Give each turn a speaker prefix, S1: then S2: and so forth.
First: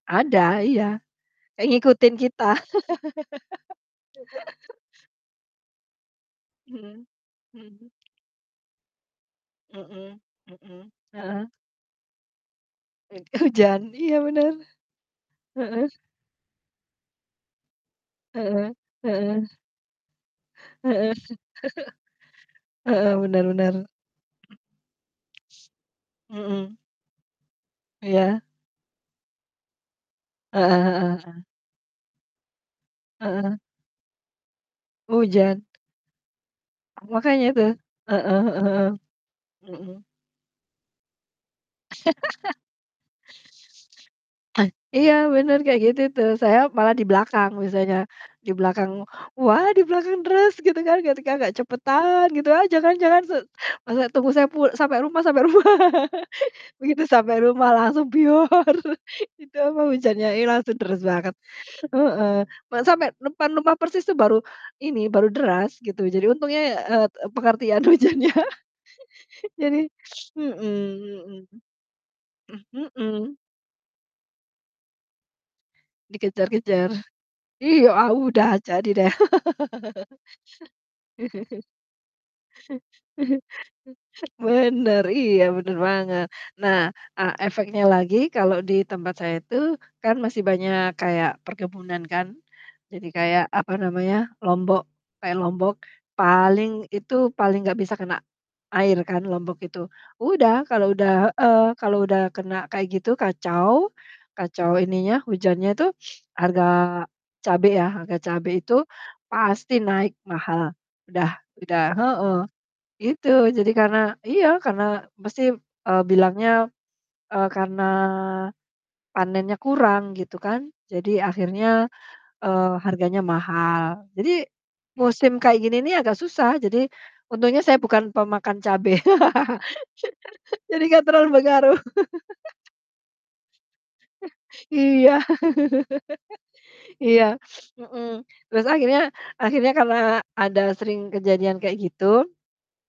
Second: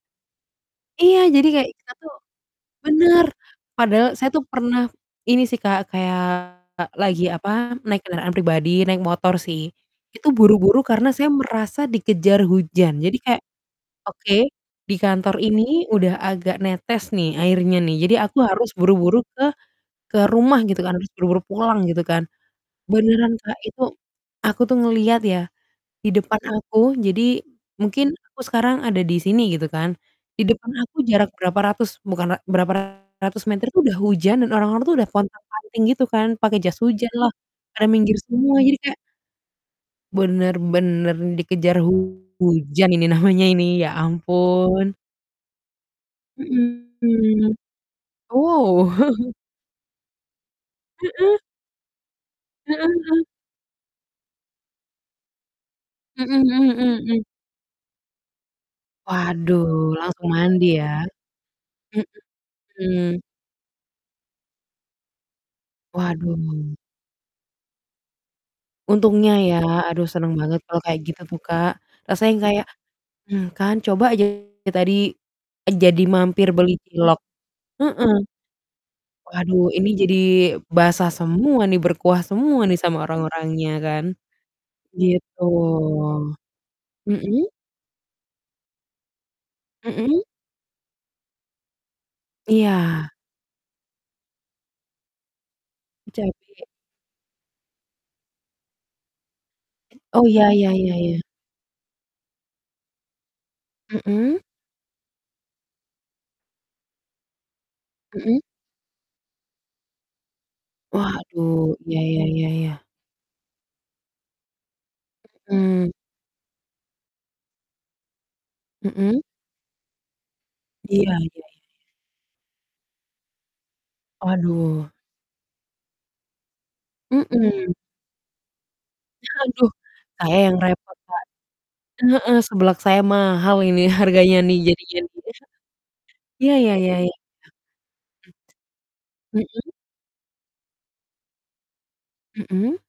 S1: Ada, iya.
S2: Iya, jadi
S1: Kayak
S2: kayak kita tuh
S1: ngikutin kita.
S2: benar, padahal saya tuh pernah ini sih Kak, kayak
S1: Mhm,
S2: lagi apa,
S1: hmm.
S2: naik kendaraan pribadi naik motor sih,
S1: Mmm.
S2: itu buru-buru
S1: mhm.
S2: karena saya
S1: Heeh.
S2: merasa dikejar hujan, jadi
S1: E
S2: kayak,
S1: hujan, iya
S2: "Oke,
S1: benar.
S2: di kantor ini
S1: Heeh.
S2: udah agak netes nih airnya nih, jadi aku harus
S1: Heeh
S2: buru-buru ke
S1: heeh.
S2: ke rumah," gitu kan, "harus
S1: Heeh,
S2: buru-buru pulang" gitu kan.
S1: heeh,
S2: Beneran
S1: benar
S2: Kak
S1: benar.
S2: itu,
S1: Mmm.
S2: aku tuh ngelihat ya, di depan
S1: Mhm.
S2: aku. Jadi mungkin aku
S1: Iya.
S2: sekarang ada di sini gitu kan, di depan
S1: Heeh
S2: aku
S1: heeh
S2: jarak
S1: heeh.
S2: berapa ratus bukan ra berapa ratus
S1: Heeh.
S2: meter, itu udah hujan dan orang-orang tuh udah
S1: Hujan.
S2: pontang-panting gitu kan, pakai jas
S1: Ah,
S2: hujan lah,
S1: makanya tuh.
S2: pada minggir
S1: Heeh
S2: semua
S1: heeh
S2: jadi
S1: heeh.
S2: kayak
S1: Mhm.
S2: benar-bener dikejar hujan ini namanya ini, ya ampun.
S1: Iya, benar, kayak gitu tuh. Saya malah di
S2: Hmm.
S1: belakang biasanya. Di
S2: Wow!
S1: belakang "Wah, di belakang deres, gitu kan, ketika
S2: Mhm.
S1: agak cepetan" gitu aja
S2: Heeh
S1: kan, "jangan
S2: heeh.
S1: se masa tunggu saya pul sampai rumah sampai rumah."
S2: Mhm mhm mhm
S1: Begitu
S2: mhm.
S1: sampai rumah langsung Itu apa
S2: Waduh,
S1: hujannya,
S2: langsung
S1: ih,
S2: mandi
S1: langsung
S2: ya.
S1: deres banget. Heeh, ma sampai
S2: Hmm.
S1: depan rumah persis tuh baru, ini, baru deras gitu. Jadi untungnya,
S2: Waduh.
S1: eee, et pengertian hujannya.
S2: Untungnya ya,
S1: Jadi,
S2: aduh seneng
S1: hmm
S2: banget kalau kayak gitu tuh
S1: hmm.
S2: Kak. Rasanya kayak,
S1: Mhm, hmm.
S2: mmm, "Kan, coba aja tadi, eee, jadi mampir beli
S1: Dikejar-kejar.
S2: cilok"
S1: Iya,
S2: heeh,
S1: ah udah, jadi deh.
S2: waduh ini jadi basah semua nih, berkuah semua nih sama orang-orangnya kan,
S1: Benar,
S2: gitu.
S1: iya benar banget. Nah, eee,
S2: Mhm.
S1: efeknya lagi kalau di tempat saya itu kan
S2: Mhm.
S1: masih banyak kayak perkebunan kan, jadi
S2: Iya.
S1: kayak apa namanya, lombok kayak lombok,
S2: E cabe.
S1: paling itu, paling nggak bisa kena air kan lombok itu.
S2: Oh, ya
S1: Udah,
S2: ya
S1: kalau
S2: ya
S1: udah
S2: ya.
S1: heeh, kalau udah kena kayak gitu kacau
S2: Mhm.
S1: kacau ininya, hujannya tuh harga cabe ya, harga
S2: Mhm.
S1: cabe itu pasti naik mahal. Udah
S2: Waduh,
S1: udah
S2: iya iya
S1: heeh.
S2: iya iya.
S1: Gitu jadi karena iya, karena mesti,
S2: Mhm.
S1: eee, bilangnya, eee, karena
S2: Mhm.
S1: panennya kurang gitu kan.
S2: Iya
S1: Jadi
S2: iya iya iya.
S1: akhirnya, eee, harganya mahal. Jadi
S2: Waduh.
S1: musim kayak gini nih agak susah. Jadi untungnya
S2: Mhm.
S1: saya bukan pemakan cabe.
S2: Haduh, saya yang
S1: Jadi
S2: repot,
S1: nggak
S2: Kak.
S1: terlalu pengaruh.
S2: Heeh, seblak saya mahal ini, harganya nih jadinya
S1: Iya.
S2: juga Ya ya ya ya.
S1: Iya, hmm. Terus akhirnya
S2: Mmm.
S1: akhirnya
S2: Hmm.
S1: karena ada sering kejadian kayak gitu
S2: Mhm.